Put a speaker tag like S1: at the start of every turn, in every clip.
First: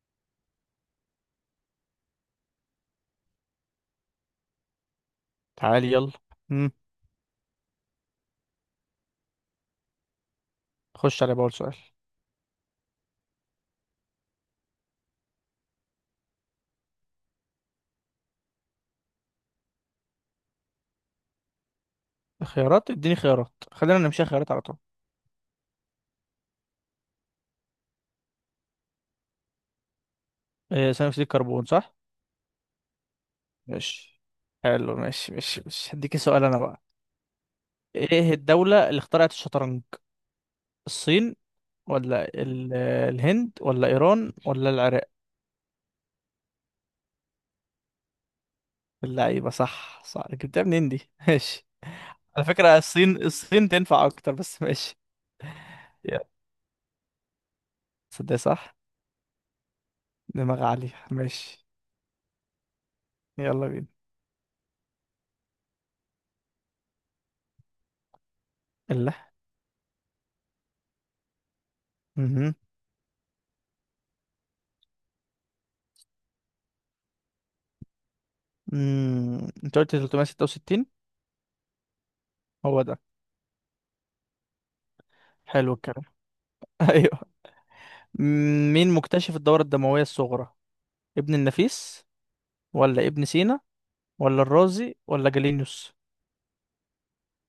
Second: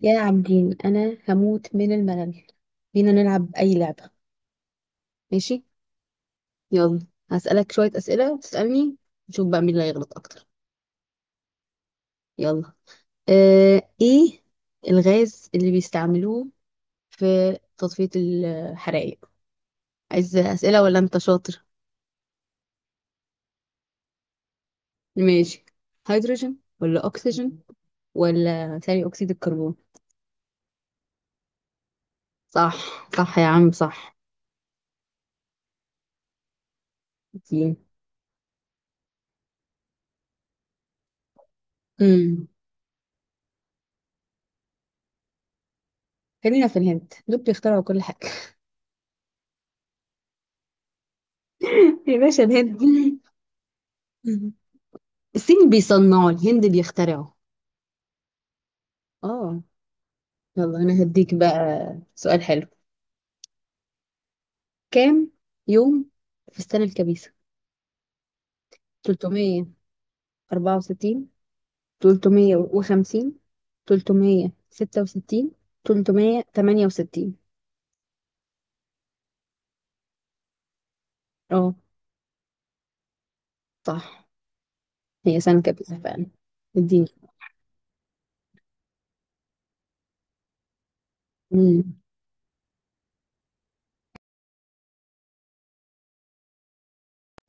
S1: يا عابدين، انا هموت من الملل. بينا نلعب اي لعبة؟ ماشي.
S2: تعالي يلا. مم.
S1: يلا، هسألك شوية أسئلة وتسألني، نشوف بقى مين اللي هيغلط اكتر.
S2: خش على بقول سؤال.
S1: يلا. ايه، الغاز اللي بيستعملوه في تطفية الحرائق؟ عايز أسئلة ولا انت شاطر؟
S2: خيارات، اديني خيارات، خلينا نمشي خيارات على طول.
S1: ماشي، هيدروجين ولا اكسجين ولا ثاني اكسيد الكربون؟
S2: إيه ثاني اكسيد الكربون صح.
S1: صح، صح يا عم صح.
S2: ماشي. حلو ماشي ماشي ماشي، هديك سؤال انا بقى. ايه الدولة اللي اخترعت الشطرنج؟ الصين، ولا
S1: امم
S2: الهند ولا ايران ولا العراق؟
S1: خلينا في الهند، دول بيخترعوا كل حاجة.
S2: اللعيبة، صح صح، جبتها منين دي؟ ماشي.
S1: يا باشا،
S2: على فكرة
S1: الهند.
S2: الصين الصين تنفع اكتر، بس ماشي.
S1: الصين
S2: يا
S1: بيصنعوا، الهند بيخترعوا.
S2: صدق صح،
S1: اه.
S2: دماغ
S1: يلا
S2: عالية.
S1: انا هديك بقى
S2: ماشي
S1: سؤال حلو.
S2: يلا بينا.
S1: كام يوم في السنة الكبيسة؟
S2: الله.
S1: 364، 350،
S2: مهم.
S1: 366، 368؟
S2: مم. انت قلت 366؟
S1: اه،
S2: هو ده.
S1: صح. هي سنة
S2: حلو
S1: كبيسة
S2: الكلام.
S1: فعلا. اديني.
S2: ايوه. مين مكتشف الدورة الدموية الصغرى؟ ابن
S1: مم.
S2: النفيس، ولا ابن سينا، ولا الرازي ولا جالينيوس؟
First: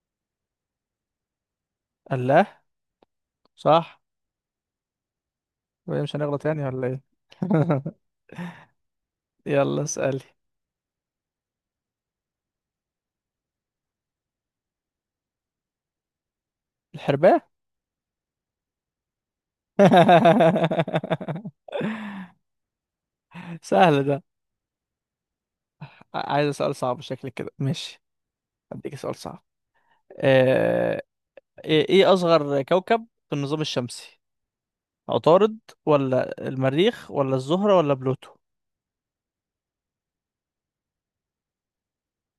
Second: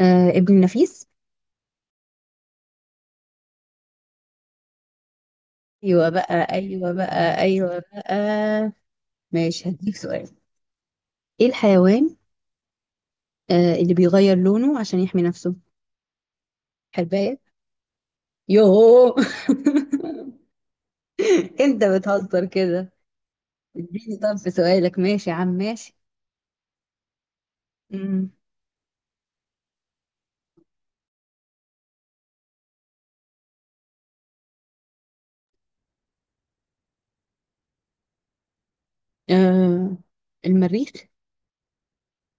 S1: آه، ابن النفيس.
S2: الله صح. وإيه،
S1: ايوه
S2: مش
S1: بقى،
S2: هنغلط يعني ولا
S1: ايوه
S2: ايه؟
S1: بقى، ايوه بقى. ماشي،
S2: يلا
S1: هديك
S2: اسألي.
S1: سؤال. ايه الحيوان اللي بيغير لونه عشان يحمي نفسه؟ حرباية.
S2: الحرباء.
S1: يوهو. انت بتهزر كده.
S2: سهل
S1: اديني،
S2: ده.
S1: طب في سؤالك، ماشي يا عم ماشي.
S2: عايز سؤال صعب شكلك كده، ماشي
S1: امم
S2: اديك سؤال صعب. آه، إيه اصغر كوكب في النظام الشمسي؟ عطارد، ولا المريخ ولا الزهرة ولا بلوتو؟
S1: آه المريخ.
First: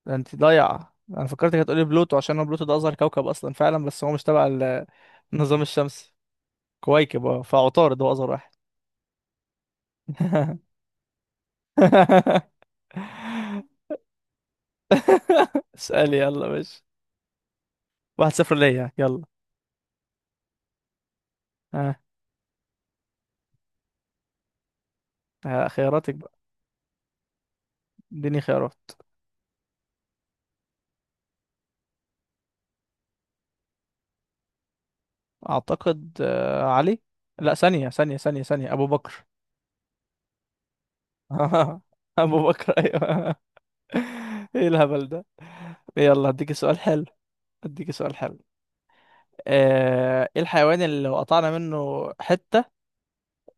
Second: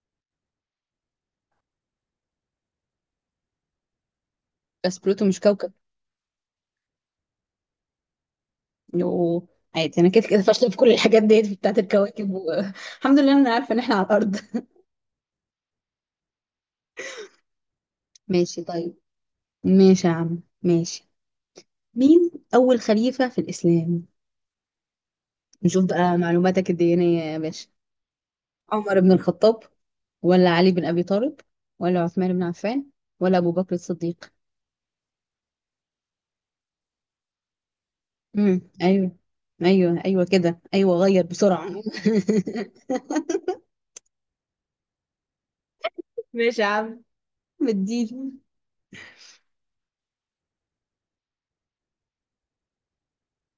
S2: ده انت ضايعة، انا فكرتك هتقولي بلوتو عشان هو بلوتو ده اصغر كوكب اصلا فعلا، بس هو مش تبع
S1: بس بلوتو مش
S2: النظام
S1: كوكب.
S2: الشمسي. كويكب اه، فعطارد هو اصغر واحد.
S1: يوه، عادي، انا كده كده فاشله في كل الحاجات ديت بتاعت الكواكب الحمد لله انا عارفه ان احنا على الارض.
S2: اسألي يلا. ماشي، واحد صفر
S1: ماشي،
S2: ليا
S1: طيب.
S2: يلا.
S1: ماشي يا عم ماشي.
S2: ها.
S1: مين اول خليفه في الاسلام؟
S2: ها،
S1: نشوف
S2: خياراتك
S1: بقى
S2: بقى؟
S1: معلوماتك الدينيه يا باشا.
S2: اديني خيارات.
S1: عمر بن الخطاب، ولا علي بن ابي طالب، ولا عثمان بن عفان، ولا ابو بكر الصديق؟
S2: اعتقد علي. لا، ثانية ثانية ثانية ثانية، ابو
S1: ايوه،
S2: بكر.
S1: ايوه ايوه كده ايوه، غير بسرعه.
S2: ابو بكر ايوه. ايه الهبل ده. يلا هديك
S1: ماشي يا
S2: سؤال
S1: عم،
S2: حلو. هديك سؤال
S1: مديني.
S2: حلو. ايه الحيوان اللي لو قطعنا منه حتة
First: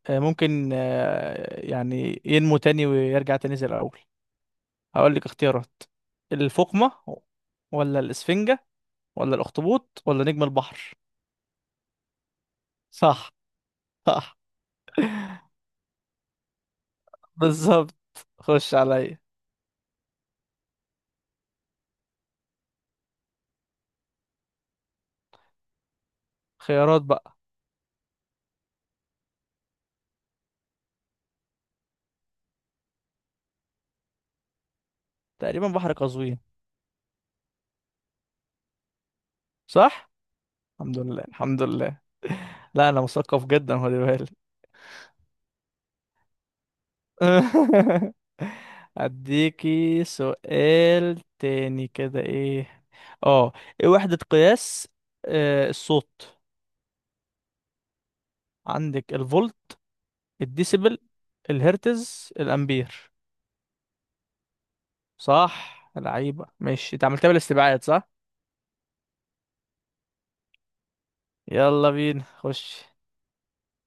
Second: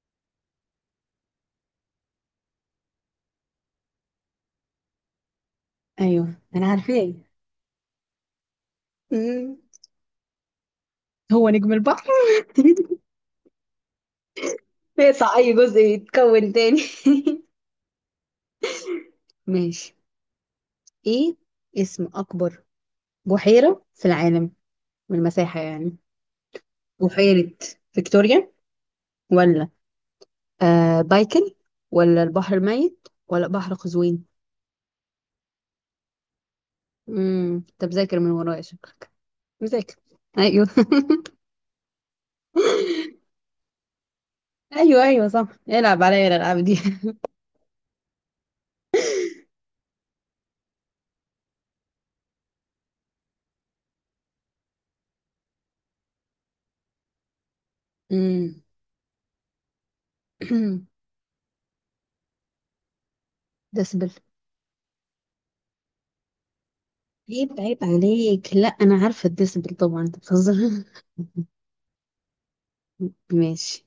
S2: ممكن يعني ينمو تاني ويرجع تاني زي الأول؟ هقول لك اختيارات.
S1: ايوه انا
S2: الفقمة،
S1: عارفاه.
S2: ولا الإسفنجة ولا
S1: مم.
S2: الأخطبوط ولا نجم البحر؟
S1: هو نجم البحر.
S2: صح. صح
S1: يقطع اي جزء يتكون تاني.
S2: بالظبط. خش عليا.
S1: ماشي. ايه اسم اكبر بحيرة في العالم، من المساحة يعني؟
S2: خيارات بقى.
S1: بحيرة فيكتوريا، ولا بايكل، ولا البحر الميت، ولا بحر قزوين؟
S2: تقريبا بحر قزوين.
S1: انت مذاكر من ورايا شكلك، مذاكر.
S2: صح.
S1: ايوه.
S2: الحمد لله الحمد لله. لا، أنا مثقف جدا، خلي بالك.
S1: ايوه ايوه صح، العب عليا الالعاب دي.
S2: اديكي سؤال تاني كده. ايه اه، ايه وحدة قياس آه الصوت؟
S1: امم
S2: عندك الفولت، الديسيبل، الهرتز، الامبير.
S1: ديسبل.
S2: صح لعيبة، ماشي، انت عملتها
S1: عيب عيب
S2: بالاستبعاد صح.
S1: عليك، لا انا عارفه الديسبل طبعا، انت بتهزر.
S2: يلا بينا خش.
S1: ماشي،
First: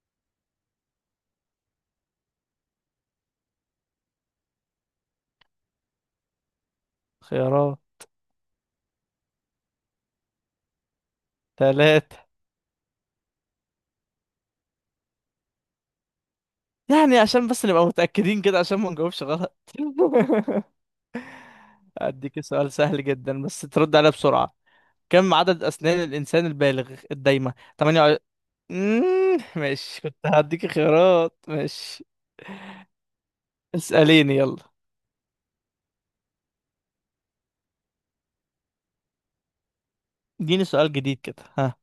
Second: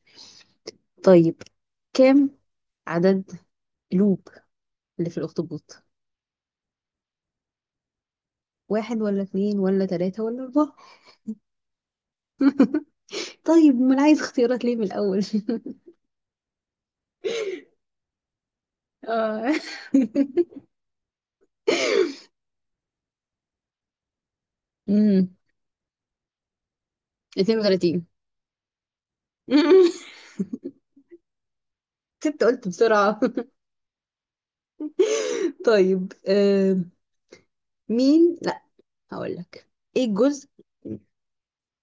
S1: طيب. كم عدد قلوب اللي في الاخطبوط؟
S2: خيارات.
S1: واحد، ولا اتنين، ولا تلاتة، ولا اربعة؟
S2: ثلاثة.
S1: طيب امال عايز اختيارات ليه من الاول؟
S2: يعني عشان بس نبقى متأكدين كده، عشان ما نجاوبش
S1: اه.
S2: غلط. اديك سؤال سهل جدا، بس ترد عليها بسرعة. كم
S1: امم
S2: عدد أسنان الإنسان البالغ الدايمة؟
S1: 32.
S2: مم، ماشي، كنت هديك خيارات ماشي.
S1: كنت قلت بسرعة.
S2: اسأليني يلا.
S1: طيب. آه مين لا هقول لك ايه الجزء
S2: اديني سؤال جديد كده، ها.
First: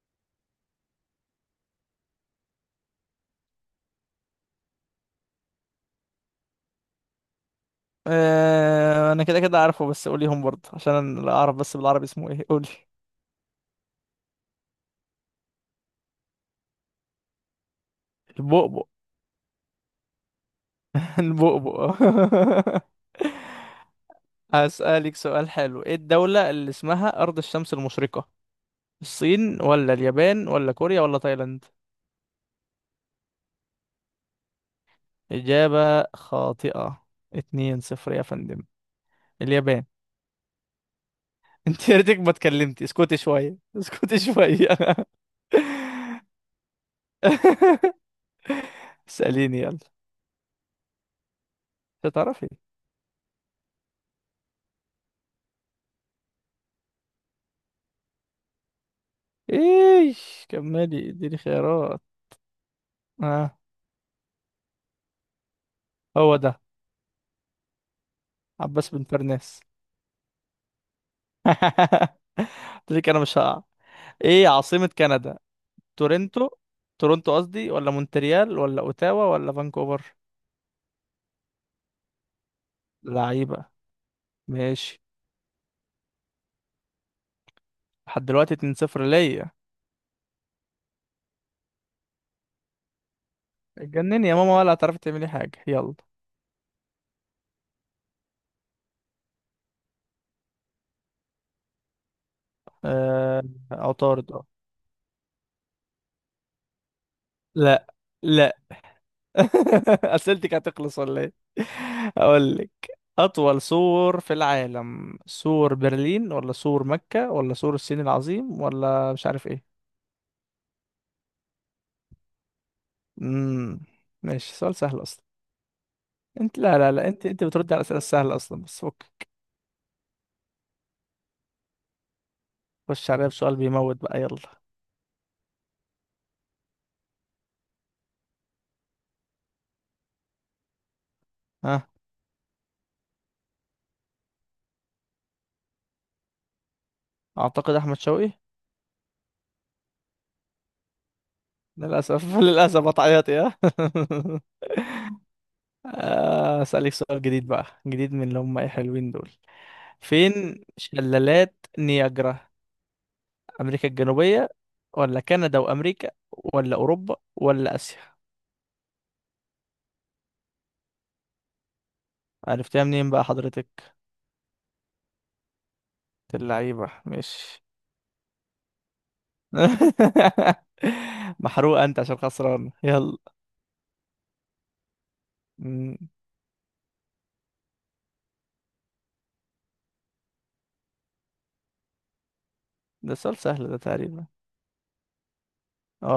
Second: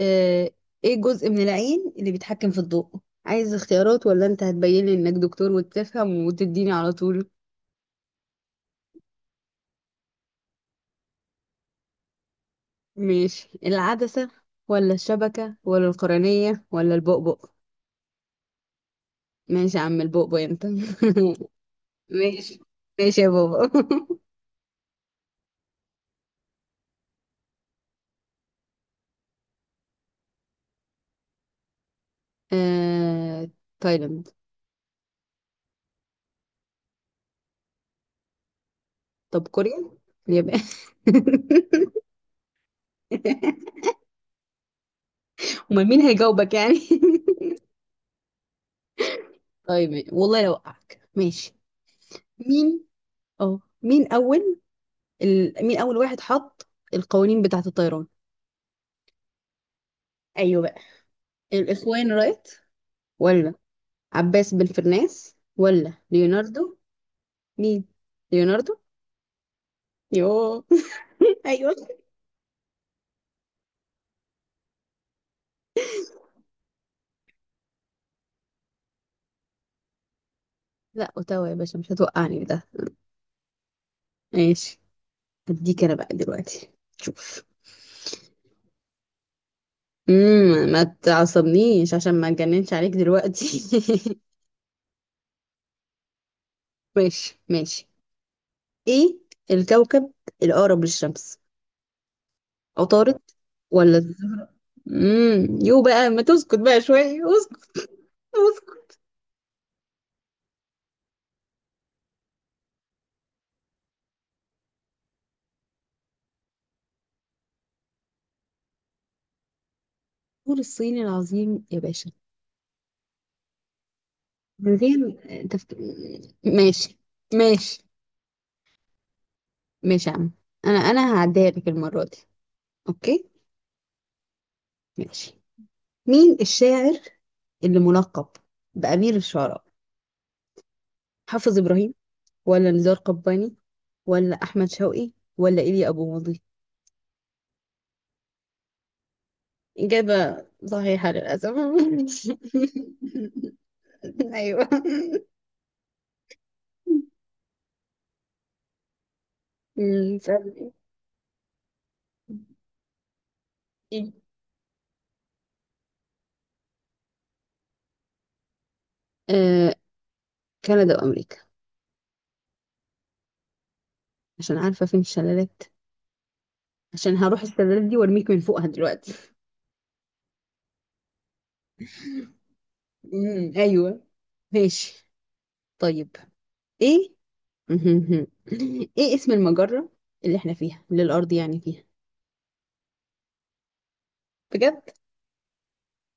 S1: آه، ايه الجزء من العين اللي بيتحكم في الضوء؟ عايز اختيارات ولا انت هتبين لي انك دكتور وتفهم وتديني على طول؟
S2: اه انا كده كده عارفه، بس قوليهم برضه عشان انا لا اعرف، بس بالعربي اسمه ايه، قولي.
S1: ماشي، العدسة ولا الشبكة ولا القرنية ولا البؤبؤ؟
S2: البؤبؤ.
S1: ماشي يا عم، البؤبؤ انت.
S2: البؤبؤ.
S1: ماشي، ماشي يا بابا.
S2: هسألك سؤال حلو. ايه الدولة اللي اسمها أرض الشمس المشرقة؟ الصين، ولا اليابان ولا كوريا ولا تايلاند؟
S1: آه... تايلاند.
S2: إجابة خاطئة. اتنين صفر يا فندم.
S1: طب
S2: اليابان.
S1: كوريا. اليابان.
S2: انت يا ريتك ما اتكلمتي، اسكتي شوية، اسكتي شوية.
S1: امال مين هيجاوبك يعني؟
S2: اسأليني يلا.
S1: طيب والله لو وقعك ماشي.
S2: مش هتعرفي.
S1: مين، اه مين اول مين أول واحد حط القوانين بتاعة الطيران؟
S2: ايش
S1: ايوه بقى.
S2: كملي. اديني خيارات.
S1: الإخوان رايت، ولا
S2: ها.
S1: عباس بن فرناس، ولا
S2: هو ده.
S1: ليوناردو؟ مين ليوناردو؟
S2: عباس بن فرناس.
S1: يوه. ايوه.
S2: قلت لك انا مش هقع. ايه عاصمة كندا؟ تورنتو، تورنتو قصدي، ولا مونتريال ولا اوتاوا ولا فانكوفر؟
S1: لا، اوتاوا يا باشا، مش هتوقعني ده.
S2: لعيبة.
S1: ماشي،
S2: ماشي.
S1: هديك انا بقى دلوقتي. شوف.
S2: لحد دلوقتي 2-0 ليا.
S1: ما تعصبنيش عشان ما اتجننش عليك دلوقتي.
S2: اتجنني يا ماما، ولا هتعرفي تعملي حاجة، يلا.
S1: ماشي ماشي. ايه الكوكب الاقرب للشمس؟ عطارد
S2: آه...
S1: ولا
S2: عطارد اه.
S1: الزهرة؟ يو بقى، ما تسكت بقى شوية، اسكت.
S2: لا لا.
S1: اسكت.
S2: اسئلتك هتخلص ولا ايه؟ اقول لك. اطول سور في العالم؟ سور برلين، ولا سور مكة ولا سور الصين العظيم، ولا مش عارف ايه؟
S1: الطور الصيني العظيم يا باشا.
S2: امم ماشي، سؤال
S1: من
S2: سهل
S1: غير
S2: اصلا.
S1: تفك...
S2: انت لا لا
S1: ماشي،
S2: لا، انت انت بترد على
S1: ماشي،
S2: الاسئله السهله اصلا، بس فك.
S1: ماشي يا عم، انا هعديها لك المرة دي.
S2: خش عليا
S1: اوكي.
S2: بسؤال بيموت بقى يلا.
S1: ماشي. مين الشاعر اللي ملقب بأمير الشعراء؟ حافظ
S2: ها.
S1: إبراهيم، ولا نزار قباني، ولا أحمد شوقي، ولا إيليا أبو ماضي؟
S2: اعتقد احمد شوقي.
S1: إجابة صحيحة للأسف.
S2: للاسف. للاسف هتعيطي ها.
S1: أيوه.
S2: اسالك سؤال جديد بقى، جديد من اللي هم ايه حلوين دول.
S1: مم.
S2: فين
S1: اسألي.
S2: شلالات نياجرا؟ امريكا
S1: ايه.
S2: الجنوبية، ولا كندا وامريكا، ولا اوروبا ولا اسيا؟
S1: آه، كندا وامريكا.
S2: عرفتها منين بقى حضرتك؟
S1: عشان عارفه فين الشلالات،
S2: اللعيبة
S1: عشان هروح
S2: مش.
S1: الشلالات دي وارميك من فوقها دلوقتي.
S2: محروق انت عشان خسران، يلا.
S1: ايوه، ماشي،
S2: مم.
S1: طيب. ايه. ايه اسم المجره اللي احنا فيها، اللي الارض يعني فيها؟
S2: ده سؤال سهل ده تقريبا.
S1: بجد؟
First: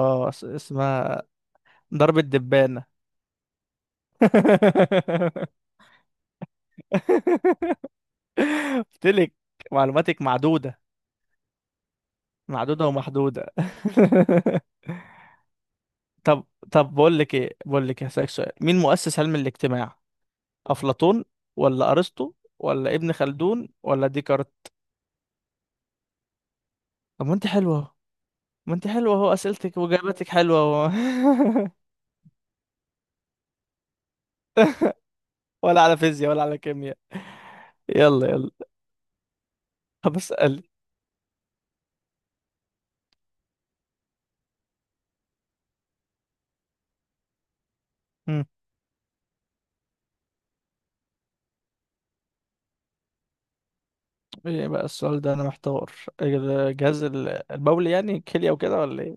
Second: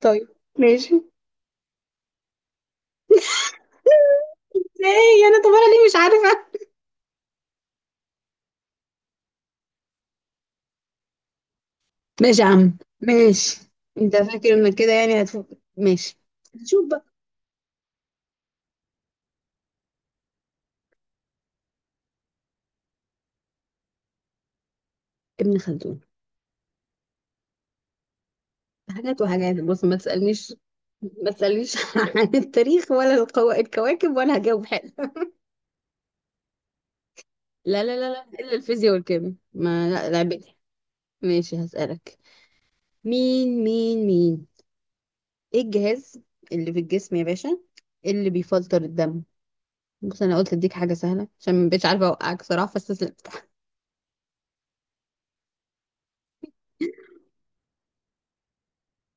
S1: طيب، ماشي.
S2: اسمها ضرب الدبانة.
S1: ازاي؟ انا طب انا ليه مش عارفه؟
S2: قلتلك معلوماتك معدودة،
S1: ماشي يا عم
S2: معدودة ومحدودة.
S1: ماشي. انت فاكر انك كده يعني هتفوق؟ ماشي.
S2: طب.
S1: نشوف
S2: طب
S1: بقى.
S2: بقول لك إيه، هسألك سؤال. مين مؤسس علم الاجتماع؟ افلاطون، ولا ارسطو، ولا ابن خلدون ولا ديكارت؟
S1: ابن خلدون.
S2: طب ما انت حلوه اهو، ما انت حلوه
S1: حاجات
S2: اهو،
S1: وحاجات،
S2: اسئلتك
S1: بص ما
S2: واجاباتك
S1: تسألنيش
S2: حلوه اهو.
S1: ما تسألنيش عن التاريخ ولا الكواكب، ولا هجاوب حلو.
S2: ولا على فيزياء ولا على كيمياء.
S1: لا لا لا لا،
S2: يلا يلا.
S1: إلا الفيزياء والكيمياء، ما لا
S2: طب
S1: لعبتي.
S2: اسال.
S1: ماشي، هسألك. مين مين مين ايه الجهاز اللي في الجسم يا باشا، اللي
S2: مم.
S1: بيفلتر الدم؟ بص، انا قلت اديك حاجة سهلة عشان مبقتش عارفة اوقعك صراحة، فاستسلمت.
S2: ايه بقى السؤال ده، انا محتار. إيه ده، جهاز البول، يعني كليه وكده، ولا ايه؟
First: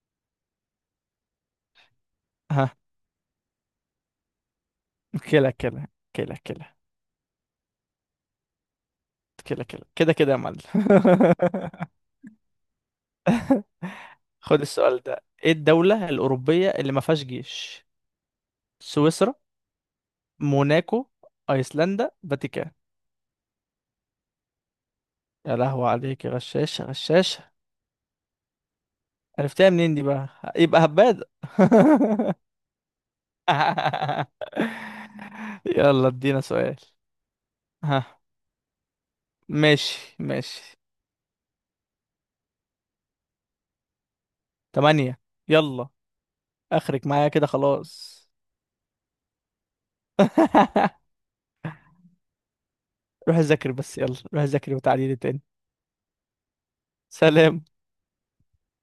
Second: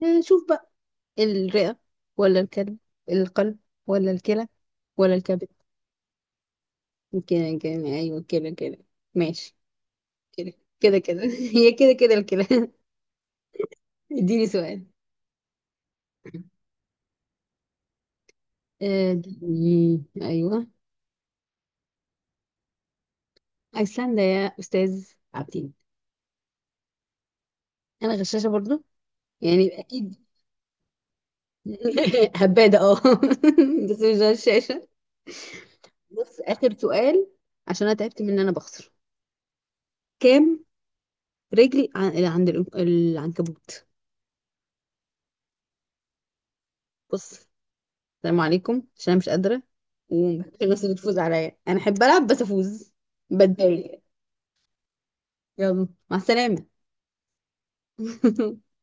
S1: آه، شوف بقى. الرئة، ولا
S2: ها.
S1: الكلب، القلب، ولا الكلى، ولا الكبد؟
S2: كلى كلى، كلى كلى،
S1: يمكن، ايوه كده كده. ماشي.
S2: كلى كلى كده كده يا
S1: كده،
S2: معلم.
S1: كده كده. هي كده كده الكلام. اديني
S2: خد
S1: سؤال.
S2: السؤال ده. ايه الدوله الاوروبيه اللي ما فيهاش جيش؟
S1: آه،
S2: سويسرا،
S1: اديني ايوه.
S2: موناكو، ايسلندا، فاتيكان.
S1: ايسلندا يا استاذ
S2: يا
S1: عابدين.
S2: لهوي عليك يا غشاشة، غشاشة.
S1: انا غشاشه برضو،
S2: عرفتها
S1: يعني
S2: منين دي
S1: اكيد.
S2: بقى؟ يبقى هبادة.
S1: هبادة اه. بس مش غشاشة.
S2: يلا
S1: بص،
S2: ادينا
S1: آخر
S2: سؤال.
S1: سؤال عشان أنا
S2: ها.
S1: تعبت من إن أنا بخسر.
S2: ماشي
S1: كام
S2: ماشي.
S1: رجل عند العنكبوت؟
S2: تمانية. يلا، اخرك معايا كده
S1: بص،
S2: خلاص.
S1: السلام عليكم عشان أنا مش قادرة، ومحبش الناس اللي تفوز عليا، أنا أحب ألعب بس أفوز.
S2: روح ذاكر، بس
S1: بتضايق.
S2: يلا روح ذاكر وتعالي لي تاني.
S1: يلا، مع السلامة.
S2: سلام.